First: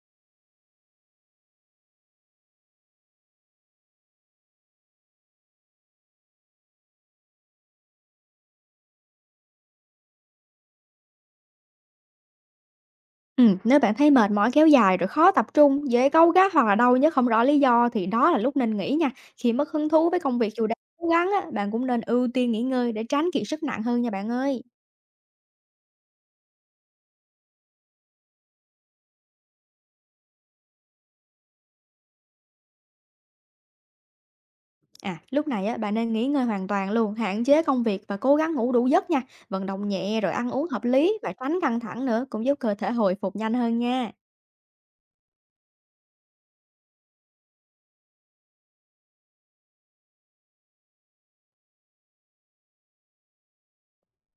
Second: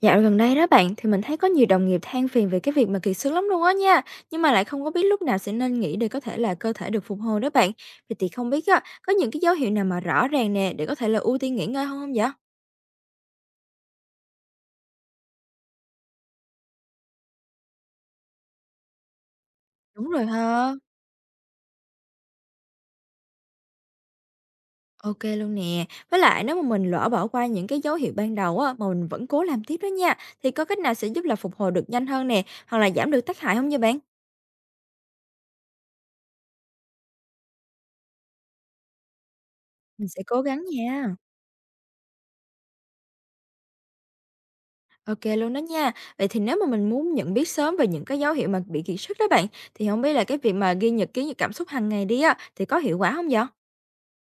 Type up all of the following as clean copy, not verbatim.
Dạo gần đây đó bạn, thì mình thấy có nhiều đồng nghiệp than phiền về cái việc mà kiệt sức lắm luôn á nha, nhưng mà lại không có biết lúc nào sẽ nên nghỉ để có thể là cơ thể được phục hồi đó bạn. Vậy thì không biết á, có những cái dấu hiệu nào mà rõ ràng nè để có thể là ưu tiên nghỉ ngơi hơn không vậy? Nếu bạn thấy mệt mỏi kéo dài rồi khó tập trung, dễ cáu gắt hoặc là đau nhức không rõ lý do thì đó là lúc nên nghỉ nha. Khi mất hứng Đúng thú với rồi công việc dù ha. đang cố gắng á, bạn cũng nên ưu tiên nghỉ ngơi để tránh kiệt sức nặng hơn nha bạn ơi. Ok luôn nè. Với lại nếu mà mình lỡ bỏ qua những cái dấu hiệu ban đầu á mà mình vẫn cố làm tiếp đó nha, thì có cách nào sẽ giúp là phục hồi được nhanh hơn nè, hoặc là giảm được tác hại không nha bạn? À, lúc này á, bạn nên nghỉ ngơi hoàn toàn luôn, hạn chế công việc và cố gắng ngủ đủ giấc nha. Vận động Mình nhẹ sẽ rồi cố ăn gắng uống hợp nha. lý và tránh căng thẳng nữa cũng giúp cơ thể hồi phục nhanh hơn nha. OK luôn đó nha. Vậy thì nếu mà mình muốn nhận biết sớm về những cái dấu hiệu mà bị kiệt sức đó bạn, thì không biết là cái việc mà ghi nhật ký những cảm xúc hàng ngày đi á, thì có hiệu quả không vậy?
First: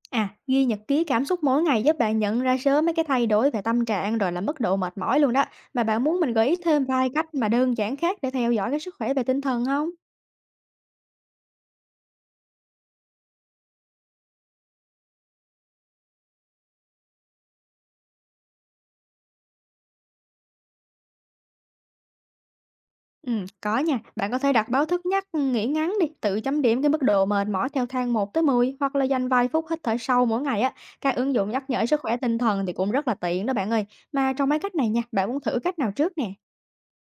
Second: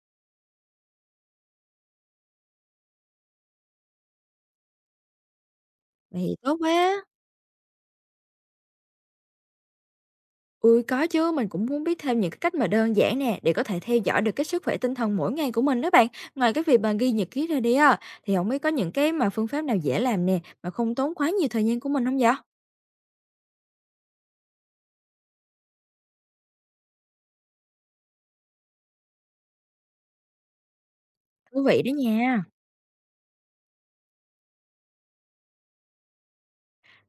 À, ghi nhật ký cảm xúc mỗi ngày giúp bạn nhận ra sớm mấy cái thay đổi về tâm trạng rồi là mức độ mệt mỏi luôn đó. Mà bạn muốn Vậy mình thì gợi ý tốt thêm quá. vài cách mà đơn giản khác để theo dõi cái sức khỏe về tinh thần không? Ui có chứ, mình cũng muốn biết thêm những cái cách mà đơn giản nè, để có thể theo dõi được cái sức khỏe tinh thần mỗi ngày của mình đó bạn. Ngoài cái việc mà ghi nhật ký ra đi á, thì không biết có những cái mà phương pháp nào dễ làm nè, mà không tốn quá nhiều thời gian của mình không vậy? Ừ, có nha. Bạn có thể đặt báo thức nhắc nghỉ ngắn đi, tự chấm điểm cái mức độ mệt mỏi theo thang 1 tới 10 hoặc là dành vài phút hít thở sâu mỗi ngày á. Các ứng dụng Thú nhắc vị nhở đó sức khỏe tinh nha. thần thì cũng rất là tiện đó bạn ơi. Mà trong mấy cách này nha, bạn muốn thử cách nào trước nè?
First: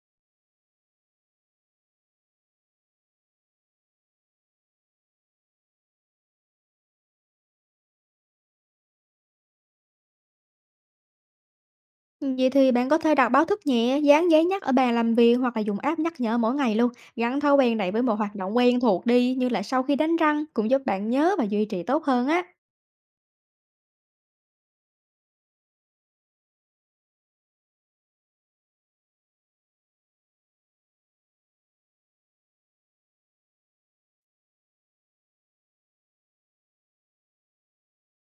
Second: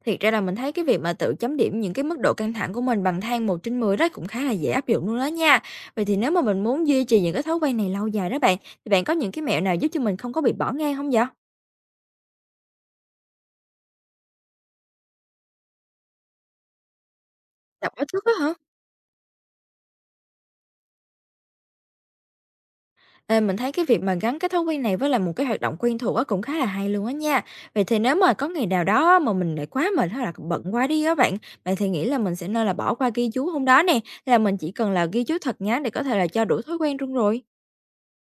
Thiệt ra là mình thấy cái việc mà tự chấm điểm những cái mức độ căng thẳng của mình bằng thang một trên 10 đó cũng khá là dễ áp dụng luôn đó nha. Vậy thì nếu mà mình muốn duy trì những cái thói quen này lâu dài đó bạn, thì bạn có những cái mẹo nào giúp cho mình không có bị bỏ ngang không vậy? Vậy thì bạn có thể đặt báo thức nhẹ, dán giấy nhắc ở bàn làm việc hoặc là dùng app nhắc nhở mỗi ngày luôn. Gắn thói quen này Đọc với báo một thức á hoạt hả? động quen thuộc đi, như là sau khi đánh răng cũng giúp bạn nhớ và duy trì tốt hơn á. Ê, mình thấy cái việc mà gắn cái thói quen này với lại một cái hoạt động quen thuộc á cũng khá là hay luôn á nha. Vậy thì nếu mà có ngày nào đó á mà mình lại quá mệt hay là bận quá đi á bạn, bạn thì nghĩ là mình sẽ nên là bỏ qua ghi chú hôm đó nè, hay là mình chỉ cần là ghi chú thật ngắn để có thể là cho đủ thói quen luôn rồi.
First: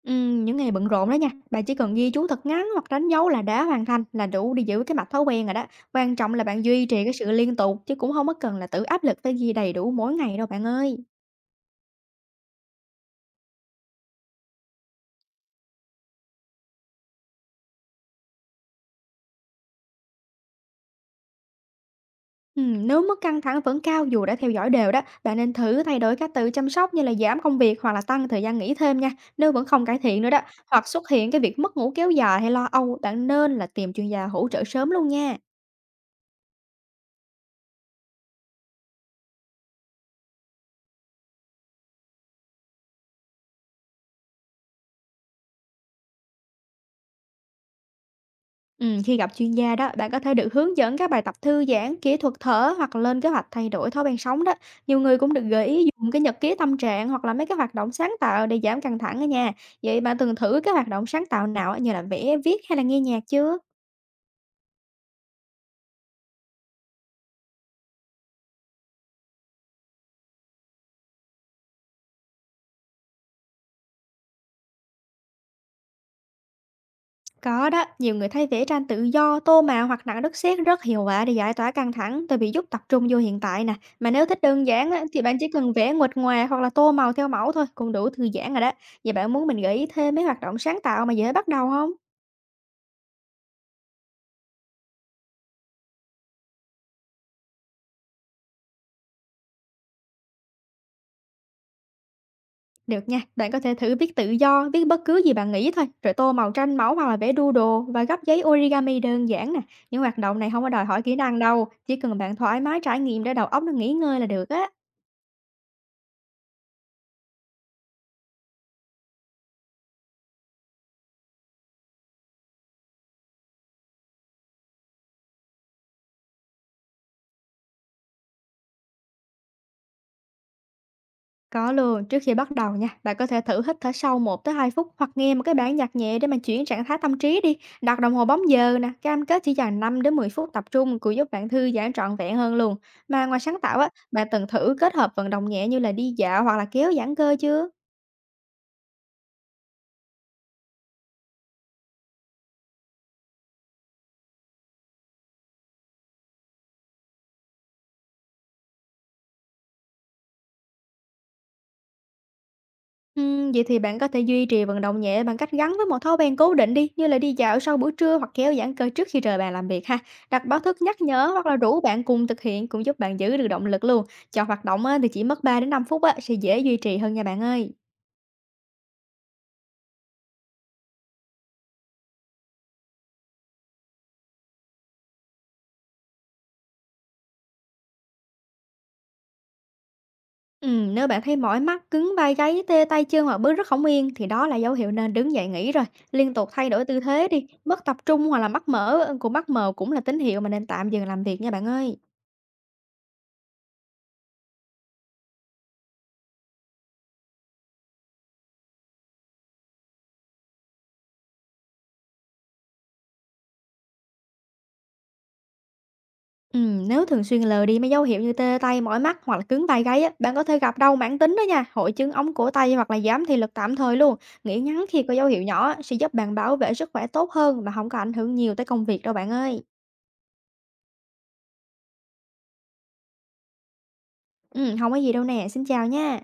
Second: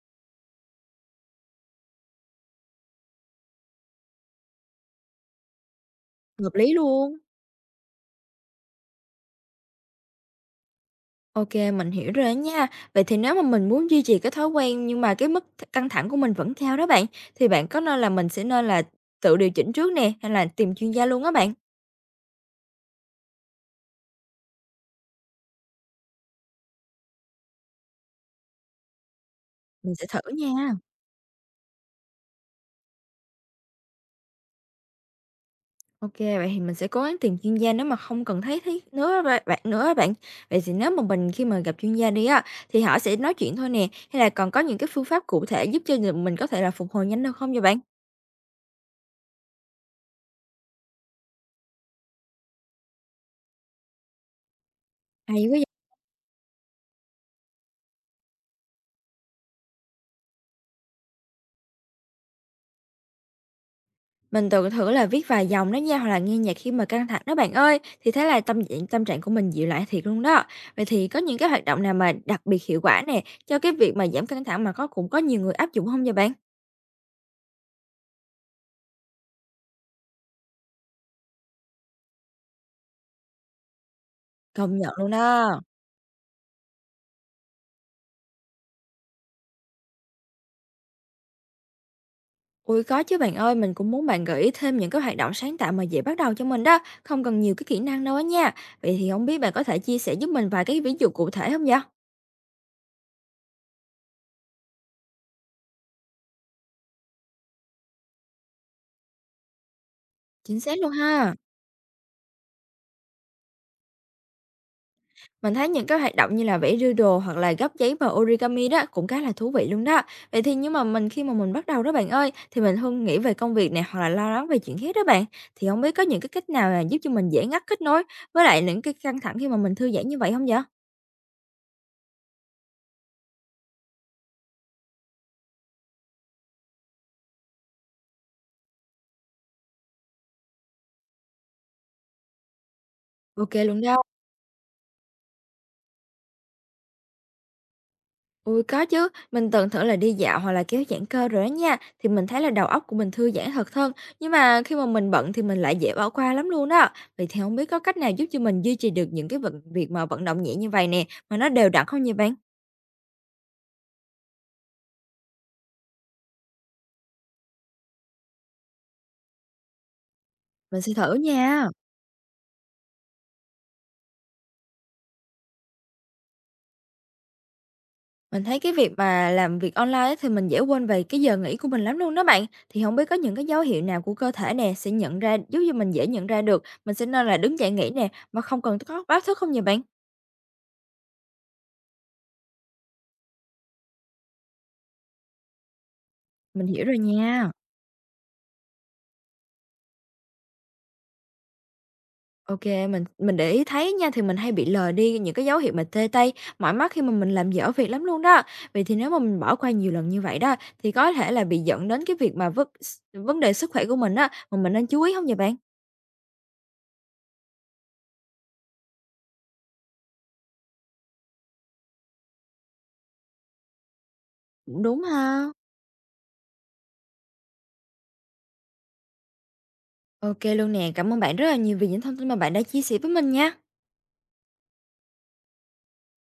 Những ngày bận rộn đó nha, bạn chỉ cần ghi chú thật ngắn hoặc đánh dấu là đã hoàn thành là đủ để giữ cái mạch thói quen rồi đó. Quan trọng là Hợp bạn lý duy trì cái luôn. sự liên tục chứ cũng không có cần là tự áp lực phải ghi đầy đủ mỗi ngày đâu bạn ơi. OK, mình hiểu rồi đó nha. Vậy thì nếu mà mình muốn duy trì cái thói quen nhưng mà cái mức căng thẳng của mình vẫn cao đó bạn, thì bạn có nên là mình sẽ nên là tự điều chỉnh trước nè, hay là tìm chuyên gia luôn á bạn? Nếu mức căng thẳng vẫn cao dù đã theo dõi đều đó, bạn nên thử thay đổi các từ chăm sóc như là giảm công việc hoặc là tăng thời gian nghỉ thêm nha. Nếu vẫn không Mình cải sẽ thử thiện nữa đó, nha. hoặc xuất hiện cái việc mất ngủ kéo dài hay lo âu, bạn nên là tìm chuyên gia hỗ trợ sớm luôn nha. OK, vậy thì mình sẽ cố gắng tìm chuyên gia nếu mà không cần thấy thấy nữa á bạn. Vậy thì nếu mà mình khi mà gặp chuyên gia đi á, thì họ sẽ nói chuyện thôi nè, hay là còn có những cái phương pháp cụ thể giúp cho mình có thể là phục hồi nhanh hơn không vậy bạn? Khi gặp chuyên gia đó, bạn có thể được hướng dẫn các bài tập thư giãn, kỹ thuật thở hoặc lên kế hoạch thay đổi thói quen sống đó. Nhiều người cũng được Hay quá gợi vậy. ý dùng cái nhật ký tâm trạng hoặc là mấy cái hoạt động sáng tạo để giảm căng thẳng đó nha. Vậy bạn từng thử cái hoạt động sáng tạo nào á, như là vẽ, viết hay là nghe nhạc chưa? Mình từng thử là viết vài dòng đó nha, hoặc là nghe nhạc khi mà căng thẳng đó bạn ơi, thì thế là tâm trạng của mình dịu lại thiệt luôn đó. Vậy thì có những cái hoạt động nào mà đặc biệt hiệu quả nè, cho cái việc mà giảm căng thẳng mà cũng có nhiều người áp dụng không vậy bạn? Có đó, nhiều người thay vẽ tranh tự do, tô màu hoặc nặng đất sét rất hiệu quả để giải tỏa căng thẳng, tại vì giúp tập trung vô hiện tại nè. Mà nếu thích đơn Công giản nhận á, luôn thì bạn chỉ đó. cần vẽ nguệch ngoạc hoặc là tô màu theo mẫu thôi, cũng đủ thư giãn rồi đó. Vậy bạn muốn mình gợi ý thêm mấy hoạt động sáng tạo mà dễ bắt đầu không? Ui có chứ bạn ơi, mình cũng muốn bạn gợi ý thêm những cái hoạt động sáng tạo mà dễ bắt đầu cho mình đó, không cần nhiều cái kỹ năng đâu á nha. Vậy thì không biết bạn có thể chia sẻ giúp mình vài cái ví dụ cụ thể không vậy? Được nha, bạn có thể thử viết tự do, viết bất cứ gì bạn nghĩ thôi, rồi tô màu tranh mẫu hoặc là vẽ doodle và gấp giấy origami đơn giản nè. Những hoạt động này Chính không có xác đòi luôn hỏi kỹ ha. năng đâu, chỉ cần bạn thoải mái trải nghiệm để đầu óc nó nghỉ ngơi là được á. Mình thấy những cái hoạt động như là vẽ doodle hoặc là gấp giấy bằng origami đó cũng khá là thú vị luôn đó. Vậy thì nhưng mà mình khi mà mình bắt đầu đó bạn ơi, thì mình luôn nghĩ về công việc này hoặc là lo lắng về chuyện khác đó bạn. Thì không biết có những cái cách nào là giúp cho mình dễ ngắt kết nối với lại những cái căng thẳng khi mà mình thư giãn như vậy không vậy? Có luôn, trước khi bắt đầu nha, bạn có thể thử hít thở sâu 1 tới 2 phút hoặc nghe một cái bản nhạc nhẹ để mà chuyển trạng thái tâm trí đi. Đặt đồng hồ bấm giờ nè, cam kết chỉ dành 5 đến 10 phút tập trung cũng giúp bạn thư giãn trọn vẹn hơn luôn. Mà ngoài Ok sáng tạo luôn á, đó. bạn từng thử kết hợp vận động nhẹ như là đi dạo hoặc là kéo giãn cơ chưa? Ui có chứ, mình từng thử là đi dạo hoặc là kéo giãn cơ rồi đó nha, thì mình thấy là đầu óc của mình thư giãn thật hơn, nhưng mà khi mà mình bận thì mình lại dễ bỏ qua lắm luôn đó. Vậy thì không biết có cách nào giúp cho mình duy trì được những cái vận việc mà vận động nhẹ như vậy nè, mà nó đều đặn không vậy bạn? Vậy thì bạn có thể duy trì vận động nhẹ bằng cách gắn với một thói quen cố định đi, như là đi dạo sau buổi trưa hoặc kéo giãn cơ trước khi rời bàn làm việc ha. Đặt báo thức Mình sẽ nhắc thử nhở hoặc là nha. rủ bạn cùng thực hiện cũng giúp bạn giữ được động lực luôn. Chọn hoạt động á, thì chỉ mất 3 đến 5 phút á, sẽ dễ duy trì hơn nha bạn ơi. Mình thấy cái việc mà làm việc online á thì mình dễ quên về cái giờ nghỉ của mình lắm luôn đó bạn. Thì không biết có những cái dấu hiệu nào của cơ thể nè sẽ nhận ra giúp cho mình dễ nhận ra được, mình sẽ nên là đứng dậy nghỉ nè, mà không cần có báo thức không vậy bạn? Nếu bạn thấy mỏi mắt, cứng vai gáy, tê tay chân hoặc bước rất không yên thì đó là dấu hiệu nên đứng dậy nghỉ rồi. Liên tục Mình thay đổi hiểu rồi tư thế đi, nha. mất tập trung hoặc là mắt mở, còn mắt mờ cũng là tín hiệu mà nên tạm dừng làm việc nha bạn ơi. OK, mình để ý thấy nha, thì mình hay bị lờ đi những cái dấu hiệu mà tê tay, mỏi mắt khi mà mình làm dở việc lắm luôn đó. Vậy thì nếu mà mình bỏ qua nhiều lần như vậy đó, thì có thể là bị dẫn đến cái việc mà vấn vấn đề sức khỏe của mình á, mà mình nên chú ý không vậy bạn? Nếu thường xuyên lờ đi mấy dấu hiệu như tê tay, mỏi mắt hoặc là cứng vai gáy á, bạn có thể gặp đau mãn tính đó nha, hội chứng ống cổ tay hoặc là giảm thị lực tạm thời luôn. Nghỉ Cũng ngắn đúng khi có dấu hiệu ha. nhỏ á, sẽ giúp bạn bảo vệ sức khỏe tốt hơn mà không có ảnh hưởng nhiều tới công việc đâu bạn ơi. OK luôn nè, cảm ơn bạn rất là nhiều vì những thông tin mà bạn đã chia sẻ với mình nha. Ừ, không có gì đâu nè, xin chào nha.